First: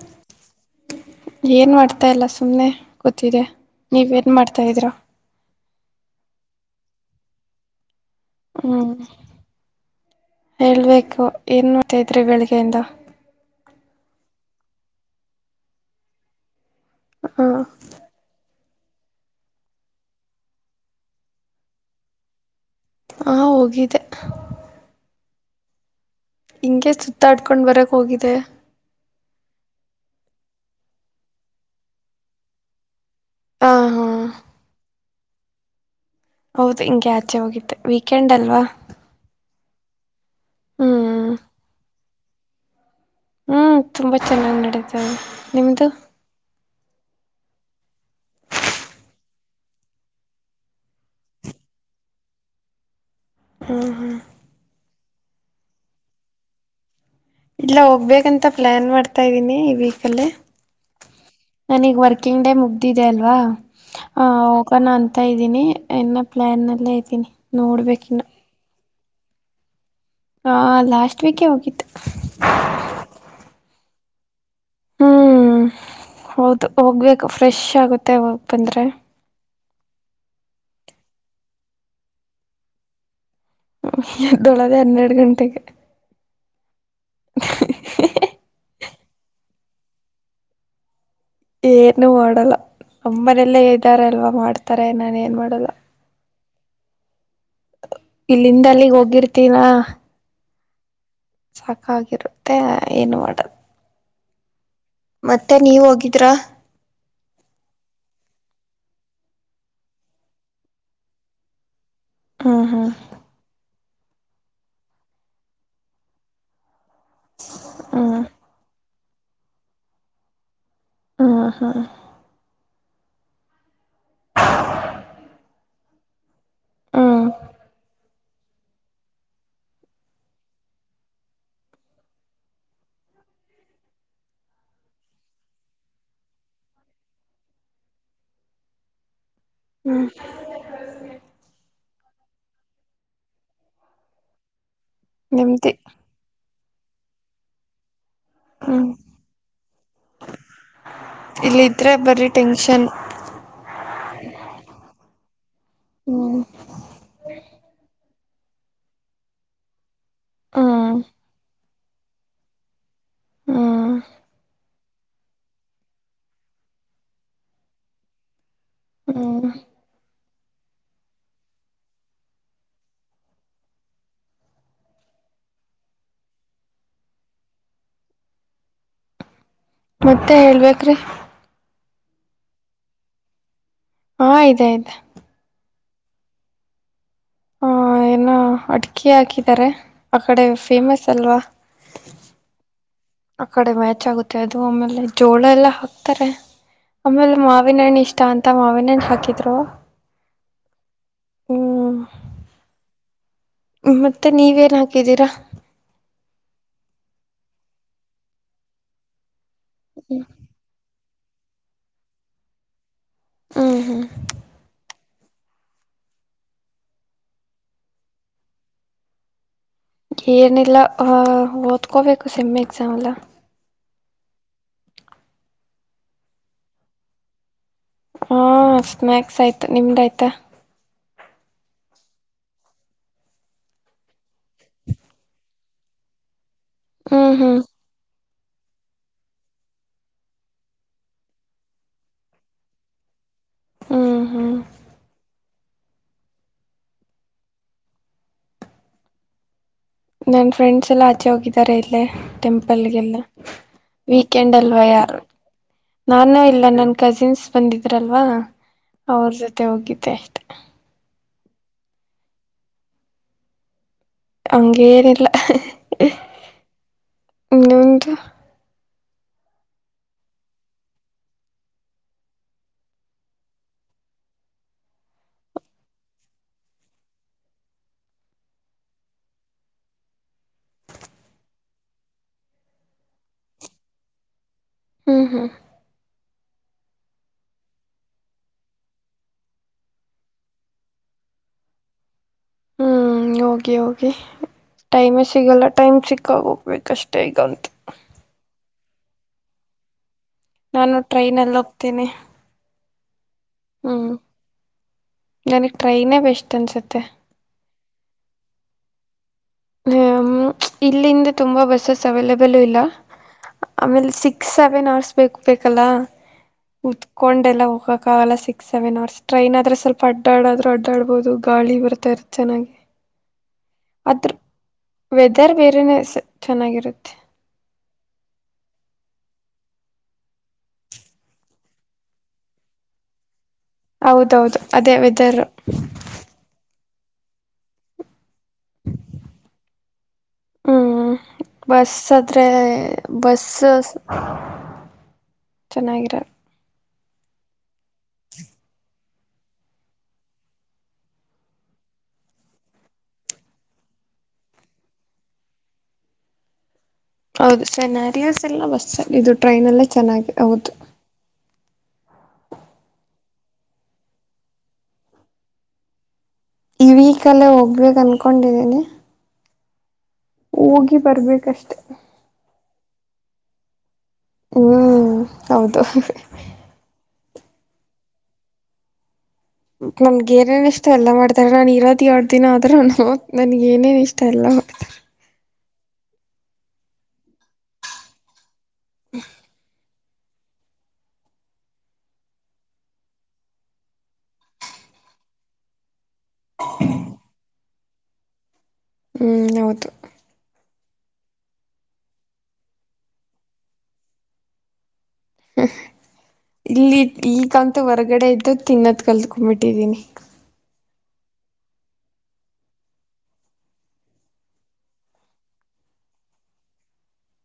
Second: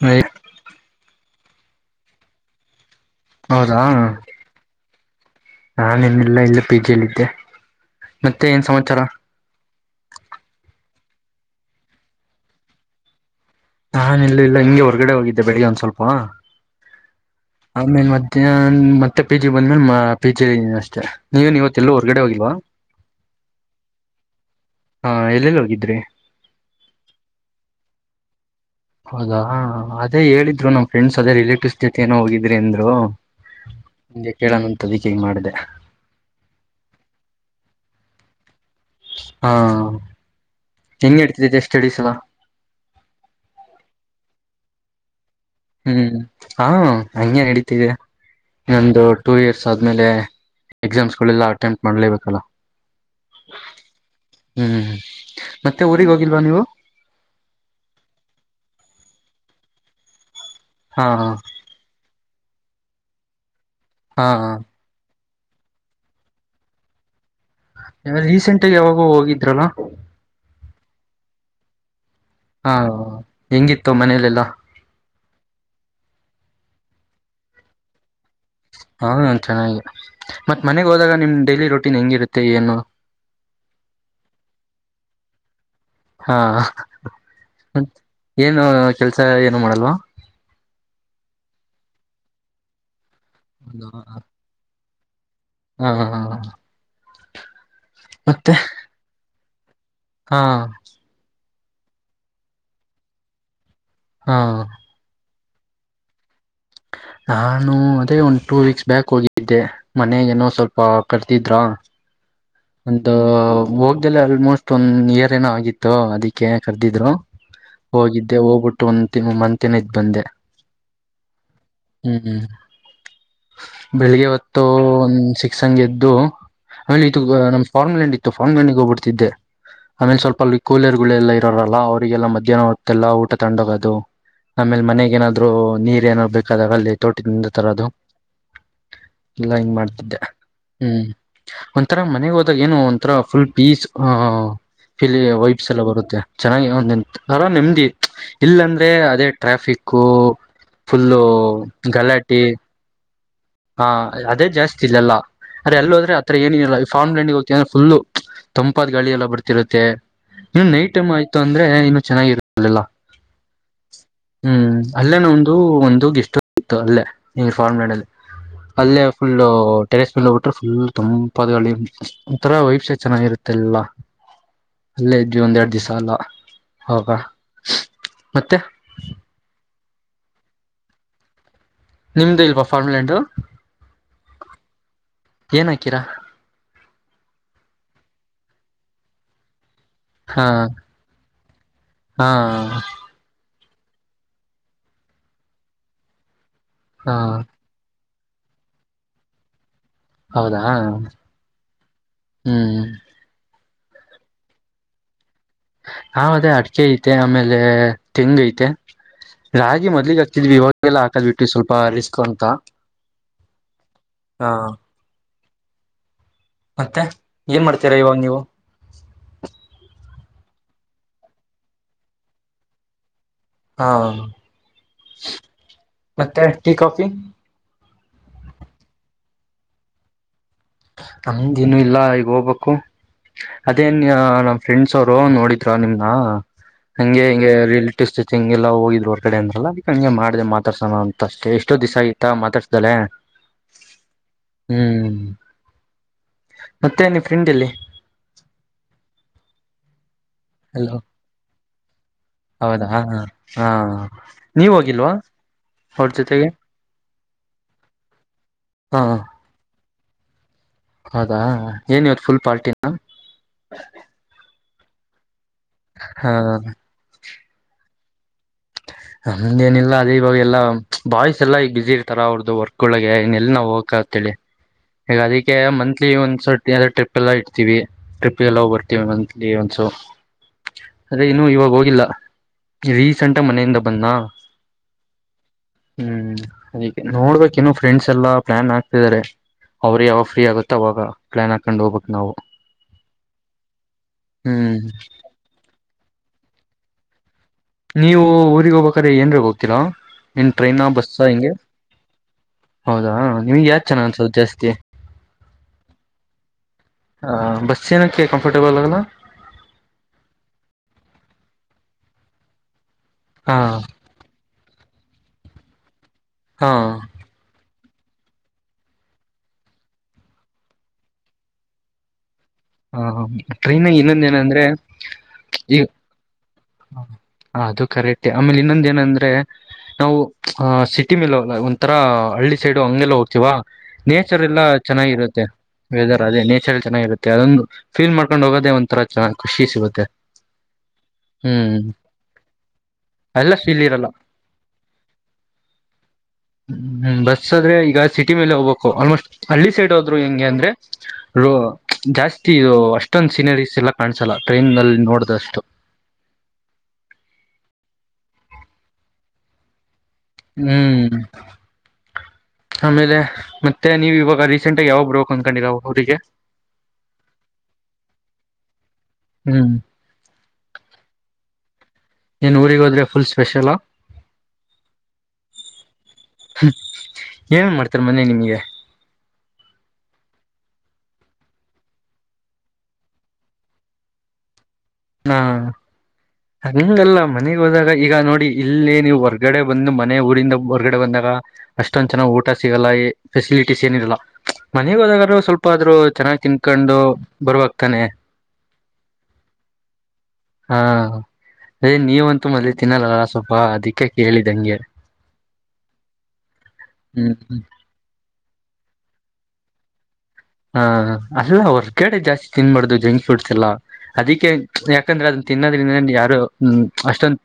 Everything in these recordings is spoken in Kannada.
ಹ [unintelligible] ಏನ್ ಮಾಡ್ತಾ ಇಲ್ಲ ಸುಮ್ಮ್ನೆ ಹೌದಾ ನಾವೆನಿಲ್ಲ ಇಲ್ಲಿ ಪಿಜಿ ಯಲ್ಲಿದ್ದೆ. ಮತ್ತೆ ಏನ್ ಸಮಾಚಾರ ಹೇಳಬೇಕು ಏನ್ಮಾಡ್ತಾಯಿದ್ರಿ ಬೆಳಿಗ್ಗೆಯಿಂದ. ನಾನ್ ಎಲ್ಲು ಇಲ್ಲ ಹಿಂಗೇ ಹೊರಗಡೆ ಹೋಗಿದ್ದೆ, ಬೆಳಿಗ್ಗೆ ಒಂದ್ ಸ್ವಲ್ಪ. ಹ ಆಮೇಲೆ ಮತ್ತೆ ಮತ್ತೆ ಪಿ ಜಿ ಬಂದ್ಮೇಲೆ ಪಿ ಜಿ ಅಷ್ಟೇ ನೀವನ್ ಇವತ್ತೆಲ್ಲು ಹೊರಗಡೆ ಹೋಗಿಲ್ವಾ? ಹಾ ಹೋಗಿದ್ದೆ. ಹ ಎಲ್ಲೆಲ್ಲಿ ಹೋಗಿದ್ರಿ ಹಿಂಗೇ ಸುತ್ತಾಡ್ಕೊಂಡ್ ಬರಕ್ ಹೋಗಿದೆ. ಹೌದಾ ಅದೇ ಹೇಳಿದ್ರು ನಮ್ ಫ್ರೆಂಡ್ಸ್ ಅದೇ ರಿಲೇಟಿವ್ಸ್ ಜೊತೆ ಏನೋ ಹೋಗಿದ್ರಿ ಅಂದ್ರು. ಹ ಹಾ ನಿಂಗೆ ಕೇಳೋಣ ಅಂತ ಅದಿ ಕ್ಕೆ ಮಾಡಿದೆ ಹೌದು ಹಿಂಗೆ ಆಚೆ ಹೋಗಿದ್ದೆ ವೀಕೆಂಡ್ ಅಲ್ವಾ? ಹಾ ಹೆಂಗ್ ಹ್ಮ್ ನೆಡಿತಿದೆ ಸ್ಟಡೀಸ್ ಎಲ್ಲ? ಹ್ಮ್ ತುಂಬಾ ಚೆನ್ನಾಗ್ ನಡೀತವೆ. ಹ್ಮ್ ಹಾ ಹಂಗೇನ್ ನಡೀತಿದೆ ಇನ್ನೊಂದು ಟೂ ಇಯರ್ಸ್ ಆದ್ಮೇಲೆ ಎಕ್ಸಾಮ್ಸ್ ಎಲ್ಲಾ ಅಟೆಂಪ್ಟ ಮಾಡ್ಲೇಬೇಕಲ್ಲ. ಹಾ ಹಾ ಹ್ಮ್ ಹ್ಮ್ ಮತ್ತೆ ಊರಿಗೆ ಹೋಗಿಲ್ವಾ ನೀವು? ಇಲ್ಲ ಹೋಗ್ಬೇಕಂತ ಪ್ಲಾನ್ ಮಾಡ್ತಾ ಇದ್ದೀನಿ ಈ ವೀಕ್ ಅಲ್ಲಿ. ಹಾ ಹಾ ಕಿಂಗ್ ಡೇ ಮುಗ್ದಿದೆ ಅಲ್ವಾ? ಹ ಹಾ ಹೋಗೋಣ ಅಂತ. ಅಂತ ಇದ್ದೀನಿ ಇನ್ನ ಪ್ಲನ್ ಅಲ್ಲೇ ಇದೀನಿ. ಏನ ರೀಸೆಂಟಾಗ್ ಯಾವಾಗ್ ಓ ಹೋಗಿದ್ರಲ್ಲ? ಹಾಂ ಲಾಸ್ಟ್ ವೀಕೇ ಹೋಗಿದ್ದು. ತು ಮನೇಲೆಲ್ಲ ಹ್ಮ್ ಹೌದು ಹೋಗಬೇಕು ಫ್ರೆಶ್ ಆಗುತ್ತೆ ಅವಾಗ್ ಹಾಂ ಚೆನ್ನಾಗಿ ಮತ್ ಮನೆಗ್ ಹೋದಾಗ ನಿಮ್ ಡೈಲಿ ರೊಟೀನ್ ಹೆಂಗಿರುತ್ತೆ ಏನು? ಎದ್ದೋಳದೆ ಹನ್ನೆರ್ಡ್ ಗಂಟೆೆಗೆ ಹಾ ಏನು ಕೆಲ್ಸ ಏನು ಮಾಡಲ್ವಾ? ಏನು ಮಾಡಲ್ಲ. ನಮ್ಮನೇಲೇ ಇದ್ದಾರಲ್ವಾ ಮಾಡ್ತಾರ್ ಟ ನಾನ್ ಏನ್ ಮಾಡ್ ಹಾಂ ಹಾಂ ಹಾಂ ಹಾಂ [unintelligible] ಇಲ್ಲಿಂದ ಅಲ್ಲಿಗ್ ಹೋಗಿರ್ ತ್ತಿನ ಹಾಂ ಸಾಕಾಗಿರುತ್ತೆ ಏನು ಮಾಡಲ್ ಹಾಂ ಮತ್ತೆ ನೀವ್ ಹೋಗಿದ್ರಾ? ನಾನು ಅದೇ ಒಂದ್ ಟೂ ವೀಕ್ಸ್ ಬ್ಯಾಕ್ ಹೋಗಿದ್ದೆ. ಮನೆಗೇನೋ ಸ್ವಲ್ಪ ಕರ್ದಿದ್ರ ಹ್ಮ್ ಒಂದು ಹೋಗ್ದಲೆ ಆಲ್ಮೋಸ್ಟ್ ಒನ್ ಇಯರ್ ಏನೋ ಆಗಿತ್ತು ಅದಿಕ್ಕೆ ಕರ್ದಿದ್ರು ಹ್ಮ್ ಹೋಗಿದ್ದೆ. ಹೋಗ್ಬಿಟ್ ಟು ಒನ್ ಮಂತೇನೊ ಇದ್ ಬಂದೆ. ಹ್ಮ್ ಹ್ಮ್ ಹ್ಮ್ ಹ್ಮ್ ಬೆಳಿಗ್ಗೆ ಹೊತ್ತು ಒಂದು ಸಿಕ್ಸ್ ಆಂಗ್ ಎದ್ ದು ಹ್ಮ್ [unintelligible] ತು ಫಂಡ್ ಮನಿಗ್ ಹೋಗ್ಬಿಡ್ತಿದ್ದೆ. ಆಮೇಲ್ ಸ್ವಲ್ಪ ಅಲ್ಲಿ ಕೂಲರ್ ಗಳೆಲ್ಲ ಇರೋರಲ್ಲ ಅವರಿಗೆಲ್ಲಾ ಮಧ್ಯಾಹ್ನ ಹೊತ್ತೆಲ್ಲಾ ಊಟ ತಗೊಂಡ್ ಹೋಗದು ಆಮೇಲ್ ಮನೆಗೇನಾದ್ರು ನೀರ್ ಏನಾರ ಬೇಕಾದಾಗ ಅಲ್ಲಿ ತೋಟದಿಂದ ತರದು ಎಲ್ಲ ಹಿಂಗ್ ಹ್ಮ್ ಮಾಡ್ತಿದ್ದೆ ಹ್ಮ್ ಒಂಥರಾ ಮನೆಗ್ ಹೋದಾಗ ಏನೊ ಒಂಥರ ಫುಲ್ ಪೀಸ್ ಆ ಫಿಲಿ ವೈಬ್ಸ್ ನೆಮ್ಮದಿ ಎಲ್ಲ ಬರುತ್ತೆ ಚೆನ್ನಾಗಿ ಏನೊ ಒಂತರ ನೆಮ್ದಿ ಇತ್ತು. ಹ್ಮ್ ಇಲ್ಲಂದ್ರೆ ಅದೇ ಟ್ರಾಫಿಕ್ಕೂ ಫುಲ್ಲು ಇಲ್ಲಿ ಇದ್ರೆ ಬರೀ ಗಲಾಟಿ ಟೆನ್ಷನ್ ಹಾಂ ಅದೇ ಜಾಸ್ತಿ ಇಲ್ಲೆಲ್ಲ. ಆದ್ರೆ ಅಲ್ ಹೋದ್ರೆ ಆತರ ಹ್ಮ್ ಏನಿರಲ್ಲ ಫಾರ್ಮ್ಲ್ಯಾಂಡ್ಗೆ ಹೋಗ್ತೀನಿ ಅಂದ್ರೆ ಫುಲ್ಲು ತಂಪಾದ ಗಾಳಿ ಎಲ್ಲ ಬರ್ತಿರುತ್ತೆ. ಹ್ಮ್ ನೈಟ್ ಟೈಮ್ ಆಯ್ತು ಅಂದ್ರೆ ಇನ್ನು ಚೆನ್ನಾಗಿರತ್ತಲ್ಲೆಲ್ಲ. ಹ್ಮ್ ಹ್ಮ್ ಅಲ್ಲೇನೆ ಒಂದು ಒಂದು ಗೆಸ್ಟ್ ಹೌಸ್ ಇತ್ತಲ್ಲೇ ಫಾರ್ಮ್ಲ್ಯಾಂಡ್ ಅಲ್ಲಿ. ಅಲ್ಲೇ ಫುಲ್ಲ ಹ್ಮ್ ಟೆಸ್ಟ್ ನೋಡ್ಬೀಟು ಫುಲ್ ತಂಪ ಒಥರ ವಪ್ಸ ಚೆನ್ನಾಗಿರುತ್ತೆಲ್ಲ ಅಲ್ಲೇ ಇದ್ವಿ ಒಂದೆರಡು ದಿವಸ ಅಲ್ಲ ಹ ಮತ್ತೆ ಮತ್ತೆ ಹೇಳ್ಬೇಕ್ರೀ [unintelligible] ನಿಮ್ದು ಇಲ್ವಾ ಫಾರ್ಮುಲಂಡು [unintelligible] ಹಾ ಇದೆ ಇದೆ ಏನಕೀರಾ ಹಾ ಏನ ಅಡ್ಕೆ ಹಾಕಿದಿದ್ದಾರೆ ಆ ಹಾ ಕಡೆ ಫೇಮಸ್ ಅಲ್ವಾ ಹಾ ಆ ಕಡೆ ಮ್ಯಾಚ್ ಆಗುತ್ತೆ ಅದು ಆಮೇಲೆ ಜೋಳ ಎಲ್ಲ ಹಾಕ್ತಾರೆ ಹಾ ಆಮೇಲೆ ಮಾವಿನ ಹಣ್ಣು ಇಷ್ಟ ಇಷ್ಟಾ ಅಂತ ಮಾವಿನ ಹಣ್ಣು ಹಾಕಿದ್ರು ಹೌದಾ ಹ್ಮ್ ಹ್ಮ್ [unintelligible] ಮತ್ತೆ ನೀವೇನ್ ಹಾಕಿದ್ದೀರಾ ನಾವ ಅದೇ ಅಡಿಕೆ ಐತೆ ಆಮೇಲೆ ತೆಂಗು ಐತೆ ರಾಗಿ ಹ್ಮ್ ಮದ್ಲಿಗಗ್ತಿ ವಿವಾಗಲ್ಲ ಅದು ಬಿಟ್ಟು ಸ್ವಲ್ಪ ರಿಸ್ಕ್ ಅಂತ ಹ್ಮ್ [unintelligible] ಹಾ ಮತ್ತೆ ಏನ್ ಮಾಡ್ತೀರಾ ಇವಾಗ ನೀವು ಏನಿಲ್ಲ ಅ ಓದ್ಕೋಬೇಕು ಸೆಮ್ಮಿ ಎಕ್ಸಾಮ್ ಎಲ್ಲ ಹಾ ಮತ್ತೆ ಟೀ ಕಾಫಿ [unintelligible] ಹ್ಮ್ ಸ್ನಾಕ್ಸ್ ಆಯ್ತು ನಿಮ್ದ ಆಯ್ತಾ ನಮ್ದೇನು ಇಲ್ಲ ಈಗ ಹೋಗ್ಬೇಕು [unintelligible] ಅದೇನ್ ನಮ್ ಫ್ರೆಂಡ್ಸ್ ಅವರು ನೋಡಿದ್ರ ನಿಮ್ನ [unintelligible] ಹಂಗೆ ಹ್ಮ್ ಹಿಂಗೆ ಹ್ಮ್ ರಿಲೇಟಿವ್ಸ್ ಹಂಗೆಲ್ಲ ಹೋಗಿದ್ರು ಹೊರ್ಗಡೆ ಅಂದ್ರಲ್ಲ ಈ ಹಂಗೆ ಮಾಡ್ದ ಮಾತಾಡ್ಸಣ ಅಂತ ಅಷ್ಟೆ ಎಷ್ಟೋ ದಿವಸ ಆಯತ ಮಾತಾಡ್ಸ್ದಲೆ [unintelligible] ಹ್ಮ್ [unintelligible] ಮತ್ತೆ ನಿಮ್ ಫ್ರೆಂಡ್ ಎಲ್ಲಿ ನನ್ ಫ್ರೆಂಡ್ಸ್ ಹಲೋ ಎಲ್ಲ ಆಚೆ ಹೋಗಿದ್ದಾರೆ ಇಲ್ಲೇ ಹೌದಾ ಟೆಂಪಲ್ಗೆಲ್ಲ ಹಾ ವೀಕೆಂಡ್ ನೀವು ಅಲ್ವಾ ಹೋಗಿಲ್ವಾ ಯಾರು ಅವ್ರ ನಾನು ಜೊತೆಗೆ ಇಲ್ಲ ನನ್ ಕಜಿನ್ಸ್ ಬಂದಿದ್ರಲ್ವಾ ಹಾ ಅವ್ರ ಜೊತೆ ಹೋಗಿದ್ಧೇ ತೆತ್ [unintelligible] ಹೌದಾ ಏನ್ ಇವತ್ ಫುಲ್ ಪಾರ್ಟಿನ ಹಂಗೇನಿಲ್ಲ ಹಾ [unintelligible] ನ್ನಂದು [unintelligible] ಹಂಗೆನಿಲ್ಲ ಅದೇ ಇವಾಗ ಎಲ್ಲ ಬಾಯ್ಸ್ ಎಲ್ಲಾ ಈ ಬ್ಯಸಿ ಇರ್ತಾರ ಅವ್ರ್ದು ವರ್ಕ್ ಒಳಗೆ ಇ ಎಲ್ಲ ನಾವವು ಹೋಗಕ ಅಂತಿ ಈಗ ಅದಕ್ಕೆ ಮಂತ್ಲಿ ಒಂದಸ ಟ್ರಿಪ್ ಎಲ್ಲ ಇಡ್ತೀವಿ ಟ್ರಿಪ್ಗೆಲ್ಲ ಬರ್ತವಿ ಮಂತ್ಲಿ ಒಂದಸ ಅದೇ ಇನು ಇವಾಗ ಹೋಗಿಲ್ಲ ರೀಸೆಂಟ್ ಮನೆಯಿಂದ ಬನ್ನ [unintelligible] ಹ್ಮ್ ಹ್ಮ್ [unintelligible] ಹ್ಮ್ [unintelligible] ನೋಡ್ಬೇಕ ನ ಫ್ರೆಂಡ್ಸ್ ಎಲ್ಲಾ ಪ್ಲಾನ್ ಆಗ್ತಿದಿದ್ದಾರೆ ಅವ್ರ ಯಾವಾಗ ಫ್ರೀ ಆಗುತ್ತ ಅವಾಗ ಪ್ಲಾನ್ ಹಾಕೊಂಡ್ ಹೋಗ್ಬೇಕಕ್ ನಾವು ಓಕೆ ಓಕೆ ಹ್ಮ್ ಟೈಮ್ ಸಿಗಲ್ಲ ಟೈಮ್ ಸಿ [unintelligible] ಕಗೋಗ್ಬೇಕಷ್ಟೇ ಈಗಂತ ನೀವು ಊರಿಗೆ ಹೋಗ್ಬೇಕ್ರೆ ಏನ್ರಾಗ ಹೋಗ್ತಿರ ನಾನು ಟ್ರೈನ್ಲ್ಲಿ ಹೋಗ್ತೇನೆ ಹೌದಾ ನಿಮಗೆ ಯಾವ್ದು ಚೆನ್ನಾಗಿ ಅನ್ಸೋದು ಜಾಸ್ತಿ ನನಗ್ ಟ್ರೈನೇ ಬೆಸ್ಟ್ ಅನ್ಸುತ್ತೆ ಹ ಬಸ್ ಏನ್ನಕ್ಕೆ ಕಂಫರ್ಟೇಬಲ್ ಅಗಲ ಹ ಇಲ್ಲಿಂದ ತುಂಬಾ ಬಸ್ಸಸ್ ಅವೈಲಬಲ್ ಇಲ್ಲ ಹಾ ಆಮೇಲೆ ಸಿಕ್ಸ್ ಸೆವೆನ್ ಅವರ್ಸ್ ಬೇಕು ಬೇಕಲ್ಲ ಹಾ ಕೂತ್ಕೊಂಡೆಲ್ಲ ಹೋಗ ಆಾಗಲ್ಲಾ ಸಿಕ್ಸ್ ಸೆವೆನ್ ಅವರ್ ಟ್ರೈನ್ ಆದ್ರೆ ಸ್ವಲ್ಪ ಅಡ್ಡ್ರ್ ಅಡ್ಡಡ್ಬೋುದು ಗಾಳಿ ಬರ್ತ ಇರುತ್ತೇ ಹ ಟ್ರೈನ್ ಇನ್ನೊಂದ ಏನ ಅಂದ್ರೆ ವೆದರ್ ಈ ಬೇರೆನೆ ಚೆನ್ನಾಗಿರುತ್ತೆ ಅದು ಕರೆಕ್ಟ್ ಆಮೇಲೆ ಇನ್ನೊಂದ ಏನಂದ್ರೆ ಅ್ರೆ ನಾವು ಅ ಸಿಟಿ ಮೇಲೆ ಒಂತರ ಹಳ್ಳಿ ಸೈಡು ಹಂಗೆಲ್ಲ ಹೋಗ್ತೀವಾ ನೇಚರ್ ಹೌದೌದು ಎಲ್ಲ ಅದೇ ವೆದರ್ ಚೆನ್ನಾಗಿರುತ್ತೆ ವೆದರ್ ಅದೇ ನೇಚರ್ ಚೆನ್ನಾಗಿ ಇರುತ್ತೆ ಮ ಅದೊಂದು ಫೀಲ್ ಮಾಡ್ಕೊಂಡ್ ಹೋಗೋದೇ ಒಂಥರ ಚ ಖುಷಿ ಸಿಗುತ್ತೆ ಹ್ಮ್ ಹ್ಮ್ ಬಸ್ ಅದ್ರೆ ಬಸ್ ಎಲ್ಲ ಫೀಲ್ ಇರಲ್ಲ ಚೆನ್ನಾಗಿರ ಹ್ಮ ಬಸ್ ಆದ್ರೆ ಈಗ ಸಿಟಿ ಮೇಲೆ ಹೋಗ್ಬೇಕು ಆಲ್ಮೋಸ್ಟ್ ಹಳ್ಳಿ ಸೈಡ್ ಹೋದ್ರು ಹೆಂಗೆ ಅಂದ್ರೆ ರ ಜಾಸ್ತಿ ಇದು ಅಷ್ಟೊಂದು ಸೀನರೀಸ್ ಎಲ್ಲ ಕಾಣಸಲ್ಲ ಟ್ರೈನ್ಲ್ಲಿ ನೋಡಿದಷ್ಟು ಹೌದು ಸೆನಾರಿಯಸ್ ಎಲ್ಲ ಬಸ್ ಅಲ್ಲಿ ಇದು ಟ್ರೈನ್ ಎಲ್ಲ ಹ್ಮ್ ಆಮೇಲೆ ಮತ್ತೆ ನೀವು ಇವಾಗ ರೀಸೆಂಟ್ ಆಗಿ ಯಾವಾಗ ಬರಬೇಕು ಅನ್ಕೊಂಡಿರಾ ಊರಿಗೆ ಈ ವಿಕಲ್ಲೇ ಹೋಗ್ಬೇಕೇ ಅನ್ಕೊಂಡಿದೀನಿ ಹ್ಮ್ ಹೋಗಿ ಬರ್ಬೇಕಷ್ಟೆ ಏನ್ ಊರಿಗೆ ಹೋದ್ರೆಫುಲ್ ಸ್ಪೆಷಲಾ ಹ್ಮ್ ಹೌದು ಏನ್ ಮಾಡ್ತಾರೆ ಮನೇಲಿ ನಿಮಗೆ ನನ್ಗ ಏನೇ ಏನ್ ಇಷ್ಟ ಎಲ್ಲಾ ಮಾಡ್ತಾರೆ ನಾನ್ ಇರೋದ ಎರಡ್ ದಿನ ಆದ್ರೂ ನು ನನ್ಗ ನೇನ್ ಇಷ್ಟ ಎಲ್ಲಾ ಮಾಡ್ತ ಹಾ ಹಂಗಲ್ಲ ಮನೆಗ್ ಹೋದಾಗ ಈಗ ನೋಡಿ ಇಲ್ಲೇ ನೀವು ಹೊರ್ಗಡೆ ಬಂದ ಮಧ್ಯೆ ಮನೆ ಊರಿಂದ ಹೊರ್ಗಡೆ ಬಂದಾಗ ಅಷ್ಟೊಂದ್ ಚೆನಾಗ್ ಊಟ ಸಿಗಲ್ಲ ಫೆಸಿಲಿಟೀಸ್ ಏನಿರಲ್ಲ ಮನೆಗೆ ಹೋದಾಗೂ ಸ್ವಲ್ಪ ಆದ್ರರು ಚೆನ್ನಾಗ್ ತಿನ್ಕೊಂಡು ಬರುವವಾಗ್ತಾನೆ ಹ್ಮ್ ಹೌದು ಹಾ ಅದೇ ನೀವಂತೂ ಮೊದಲೇ ತಿನ್ನಲ್ಲಲ್ಲಲ್ಲ ಸ್ವಲ್ಪ ಅದಿಕ್ಕೆ ಕೇಳಿದ್ದಂಗೆ ಇಲ್ಲಿ ಹ್ಮ್ ಈಗಂತ ಹೊರಗಡೆ ಇದ್ದು ತಿನ್ನದ್ ಕಲ್ಕೊ ಬಿಟ್ಟಿದ್ದೀನಿ ಹಾ ಅಲ್ಲ ಹೊರ್ಗಡೆ ಜಾಸ್ತಿ ತಿನ್ಬಾರ್ದು ಜಂಕ್ ಫ್ರೂಟ್ಸ್ ಎಲ್ಲ ಅದಕ್ಕೆ ಯಾಕಂದ್ರೆ ಅದನ್ನ ತಿನ್ನೋದ್ರಿಂದ ಯಾರು ಅಷ್ಟೊಂದ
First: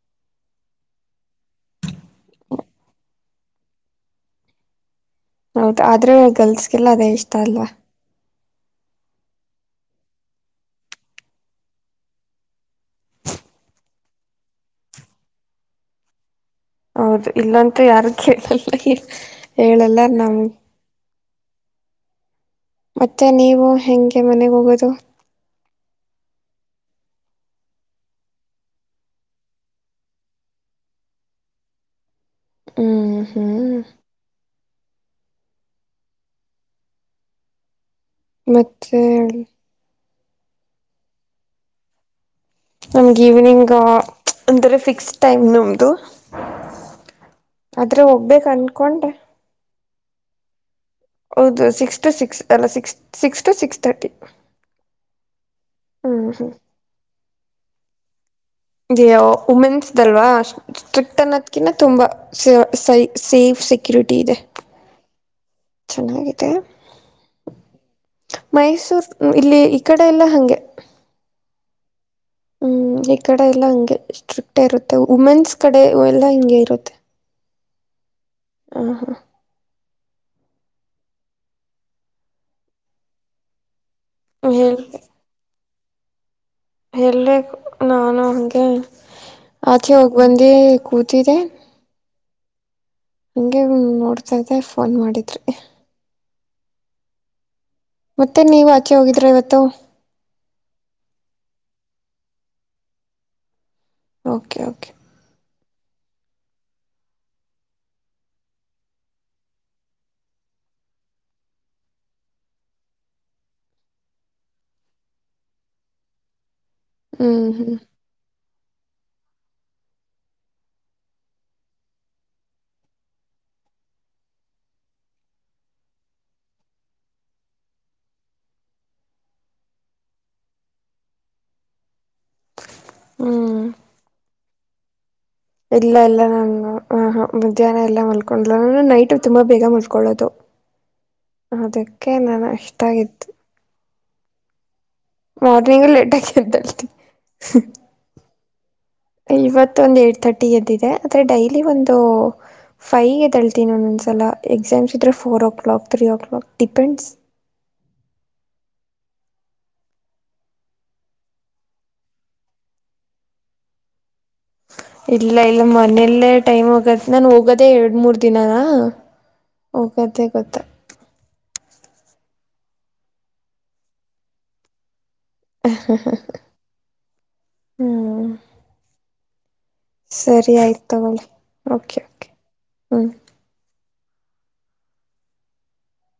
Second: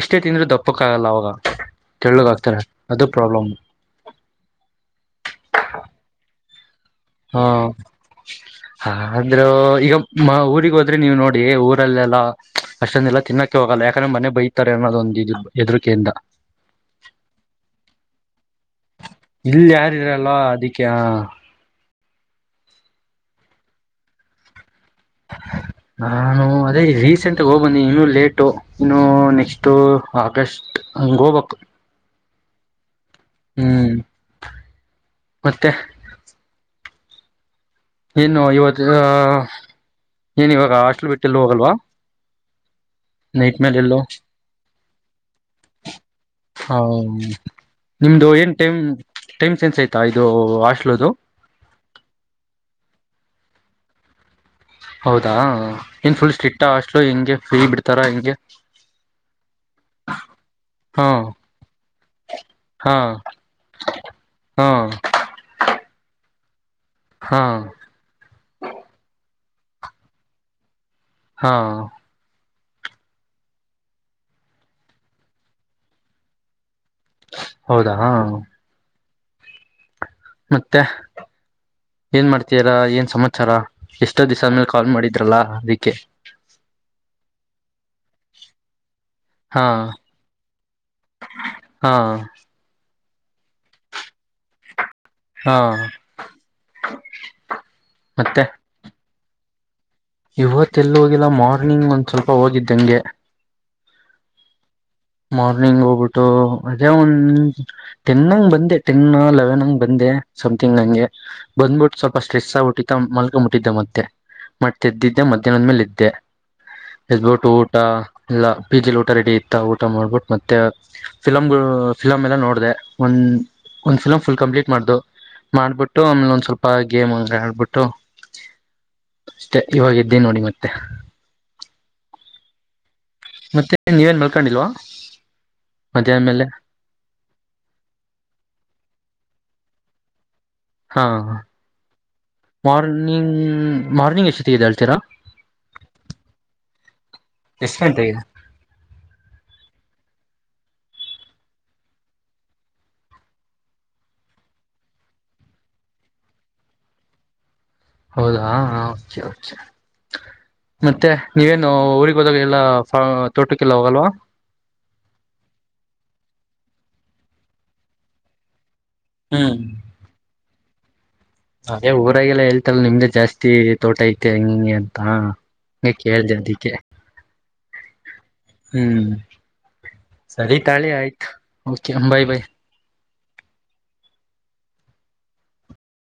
ಎಷ್ಟೇ ತಿಂದ್ರೂ ದಪ್ಪಕ್ಕ ಆಗಲ್ಲ ಅವಾಗ ತಳ್ಳಗ್ ಆಕ್ತಾರ ಅದು ಪ್ರಾಬ್ಲಮ್ ಹೌದ ಆದ್ರೆ ಗರ್ಲ್ಸ್ ಗೆಲ್ಲ ಅದೇ ಇಷ್ಟ ಅಲ್ವಾ ಹಾ ಅಂದ್ರ ಈಗ ಊರಿಗ್ ಹೋದ್ರೆ ನೀವ್ ನೋಡಿ ಊರಲ್ಲೆಲ್ಲಾ ಅಷ್ಟೊಂದೆಲ್ಲ ತಿನ್ನಕ್ಕೆೆ ಹೋಗಲ್ಲ ಯಾಕಂದ್ರೆ ಮನೆ ಬೈತಾರೆ ಅನ್ನೋದೊಂದ ಇದ್ರ ಎದರಿಕೆಯಿಂದ ಹೌದು ಇಲ್ಲಂತ ಯಾರು ಕೇಳಲ್ಲ ಇ ಇಲ್ಲಿ ಹೇಳಲ್ಲ ಯಾರಿದ್ರಲ್ಲ ನಮ್ ಅದಕ್ಕೆ ಮತ್ತೆ ನೀವು ಹೆಂಗೆ ಮನೆಗ್ ಹೋಗೋದು ನಾನು ಅದೇ ರೀಸೆಂಟ್ಗ ಹೋಗ್ಬನ್ನೆ ಇನ್ನುೂ ಲೇಟು ಇನ್ನು ನೆಕ್ಸ್ಟ್ ಆಗಸ್ಟ್ ಹಂಗ ಹೋಗ್ಬೇಕು ಹ್ಮ್ ಹ್ಮ್ ಮತ್ತೆ ಏನು ಇವತ್ತು ಮತ್ತೆ ಏನ್ ಇವಾಗ ಹಾಸ್ಟೆಲ್ ಬಿಟ್ಟ ಎಲ್ಲೂ ಹೋಗಲ್ವಾ ನಮ್ಗೆ ನೈಟ್ ಈವ್ನಿಂಗ್ ಮೇಲೆ ಎಲ್ಲೋ ಅಂತಾರೆ ಫಿಕ್ ನೆಕ್ಸ್ಟ್ ಟೈಮ್ ನಮದುು ಹ ನಿಮ್ದು ಹೋಗ್ಬೇಕ ಏನ್ ಟೈಮ್ ಅನ್ಕೊಂಡೆ ಟೈಮ್ ಸೆನ್ಸ್ ಆಯತ ಇದು ಅಷ್ಟ ಹೌದು ಸಿಕ್ಸ್ ಟು ಸಿಕ್ಸ್ ಎಲ್ಲ six six to six thirty ಹೌದಾ ಏನ್ ಫುಲ್ ಸ್ಟ್ರಿಕ್ಟ್ ಅ ಹಾಸ್ಟೆಲ್ ಹೆಂಗೆ ಫ್ರೀ ಬಿಡ್ತಾರಾ ಹೆಂಗೆ ಇದು ವಿಮೆನ್ಸ್ ದು ಅಲ್ವಾ ಹಾ ಸ್ಟ್ರಿಕ್ಟ್ ಅನ್ನೋದಕಿನ್ನ ತುಂಬಾ ಹಾ ಸೇಫ್ ಸೆಕ್ಯುರಿಟಿ ಇದೆ. ಹಾ ಚೆನ್ನಾಗಿ ಮತ್ತೆ ಹಾ ಮೈಸೂರ್ ಇಲ್ಲಿ ಈ ಕಡೆ ಎಲ್ಲಾ ಹಂಗೆ ಹಾ ಹ್ಮ್ ಈ ಕಡೆ ಎಲ್ಲಾ ಹಂಗೆ ಸ್ಟ್ರಿಕ್ಟ್ ಇರುತ್ತೆ. ವುಮೆನ್ಸ್ ಕಡೆ ಎಲ್ಲಾ ಹಿಂಗೆ ಇರುತ್ತೆ. ಹೌದಾ ಹಾ [unintelligible] ಮತ್ತೆ ಏನ್ ಮಾಡ್ತಿದೀರಾ ಏನ್ ಸಮಾಚಾರ ಎಷ್ಟೋ ದಿವ್ಸ ಆದ್ಮೇಲೆ ಕಾಲ್ ಮಾಡಿದ್ರಲ್ಲಾ ಓಕೆ ಇಲ್ಲೇ ನಾನು ಹಂಗೆ ಹಾ ಆಚೆ ಹೋಗಿ ಬಂದಿ ಕೂತಿದ್ದೆ ಹಾ ಹಂಗೆ ನೋಡ್ತಾದೆ ಫೋನ್ ಮಾಡಿದ್ರಿ ಹಾ ಮತ್ತೆ ನೀವು ಆಚೆ ಹೋಗಿದ ದ್ರ ಇವತ್ತು ಯುವತ್ ಎಲ್ಲ ಹೋಗಿಲ್ಲ ಮಾರ್ನಿಂಗ್ ಒಂದ್ ಸ್ವಲ್ಪ ಹೋಗಿದ್ದಂಗೆ ಓಕೆ ಓಕೆ ಮಾರ್ನಿಂಗ್ ಹೋಗ್ಬಿಟ್ಟು ಅದೇ ಒನ್ ಟೆನ್ಂಗ ಬಂದೆ ಟೆನ್ ಲೆವೆನ್ಂಗ ಬಂದೆ ಸಮಥಿಂಗ್ ಹಂಗೆ ಬಂದ್ಬಿಟ್ಟು ಸ್ವಲ್ಪ ಸ್ಟ್ರೆಸ್ ಆಗಬಿಟ್ಟಿದ್ದ ಮಲ್ಕೊ ಮುಟ್ಟಿದ್ದೆ ಮತ್ತೆ ಮತ್ತೆದ್ದಿದ್ದೆ ಮಧ್ಯಾಹ್ಂದ್್ಮೇಲೆ ಇದದ್ದೆ ಹ್ಮ್ ಎಡ್ಬಿಟ್ಟು ಊಟ ಹ್ಮ್ ಇಲ್ಲ ಪಿಜಿ ಲಿ ಊಟ ರೆಡಿ ಇತ್ತ ಮಾಡ್ಬಿಟ್ಟು ಮತ್ತೆ ಫಿಲಾಮ್ ಫಿಲಾಮ್ ಎಲ್ಲ ನೋ ಡಿದೆ ಒಂದ್ ಒಂದ್ ಫಿಲಂ್ ಫುಲ್ ಕಂಪ್ಲೀಟ್ ಮಾಡ್ದ ಮಾಡ್ಬಿಟ್ಟು ಆಮೇಲೆ ಒಂದ್ ಸ್ವಲ್ಪ ಗೇಮ್ ಆಬಿಟ್ಟು ಅಷ್ಟೆ ಇವಾಗ ಇದ್ದಿ ನೋಡಿ ಮತ್ತೆ ಹ್ಮ್ ಮತ್ತೆ ನೀವೇನ್ ಮಾಡರ್ ಕಡಿಲ್ವಾ ಇಲ್ಲ ಎಲ್ಲ ನು ಆ ಮಧ್ಯಾಹ್ನ ಎಲ್ಲಾ ಮಲ್ಕೊಂಡ್ ನೈಟ್ ತುಂಬಾ ಬೇಗ ಮಲ್ಕೊಳ್ಳೋದು ಹಾ ಅದಕ್ಕೆ ನಾನು ಇಷ್ಟ ಮಾರ್ನಿಂಗ್ ಮಾರ್ನಿಂಗ ಎಷ್ಟತ್ತಗದೆ ಅಳ್ತೀರ ಮೋರ್ನಿಂಗ್ ಲೇಟ್ ಆಗೆ ಅದೆಲ್ತೀನಿ ಎಷ್ಟ್ ಗಂಟೆಗೆ ಇವತ್ತು ಒಂದು ಏಟ್ ಥರ್ಟಿ ಎದ್ದಿದೆ ಆದರೆ ಡೈಲಿ ಒಂದು ಫೈವ್ ಎದ್ದಳ್ತೀನಿ ಒಂದೊಂದ್ಸಲ ಎಕ್ಸಾಮ್ಸ್ ಇದ್ರೆ four o'clock three o'clock depends ಹೌದಾ ಮತ್ತೆ ನೀವೇನು ಊರಿಗೆ ಹೋದಾಗ ಎಲ್ಲ ತೋಟಕ್ಕೆಲ್ಲ ಹೋಗಲ್ವಾ ಇಲ್ಲ ಇಲ್ಲ ಮನೆಯಲ್ಲೇ ಟೈಮ್ ಆಗತ್ ನನ್ ಹೋಗೋದೇ ಎರಡ್ ಮೂರ್ ದಿನಾನ ಹ್ಮ್ ಹೋಗೋಗತ್ತೆ ಗೊತ್ತ ಅದೇ ಊರಾಗೆಲ್ಲ ಹೇತಾರ ನಿಮ್ದ ಜಾಸ್ತಿ ತೋಟ ಐತೆ ಹೆಂಗ ಹಿಂಗೆ ಹಾ ಹಗೆ ಕೇಳ್ದ ಅದಿಕ್ಕೆ ಹ್ಞೂ ಸರಿ ಆಯ್ತು ಹ್ಮ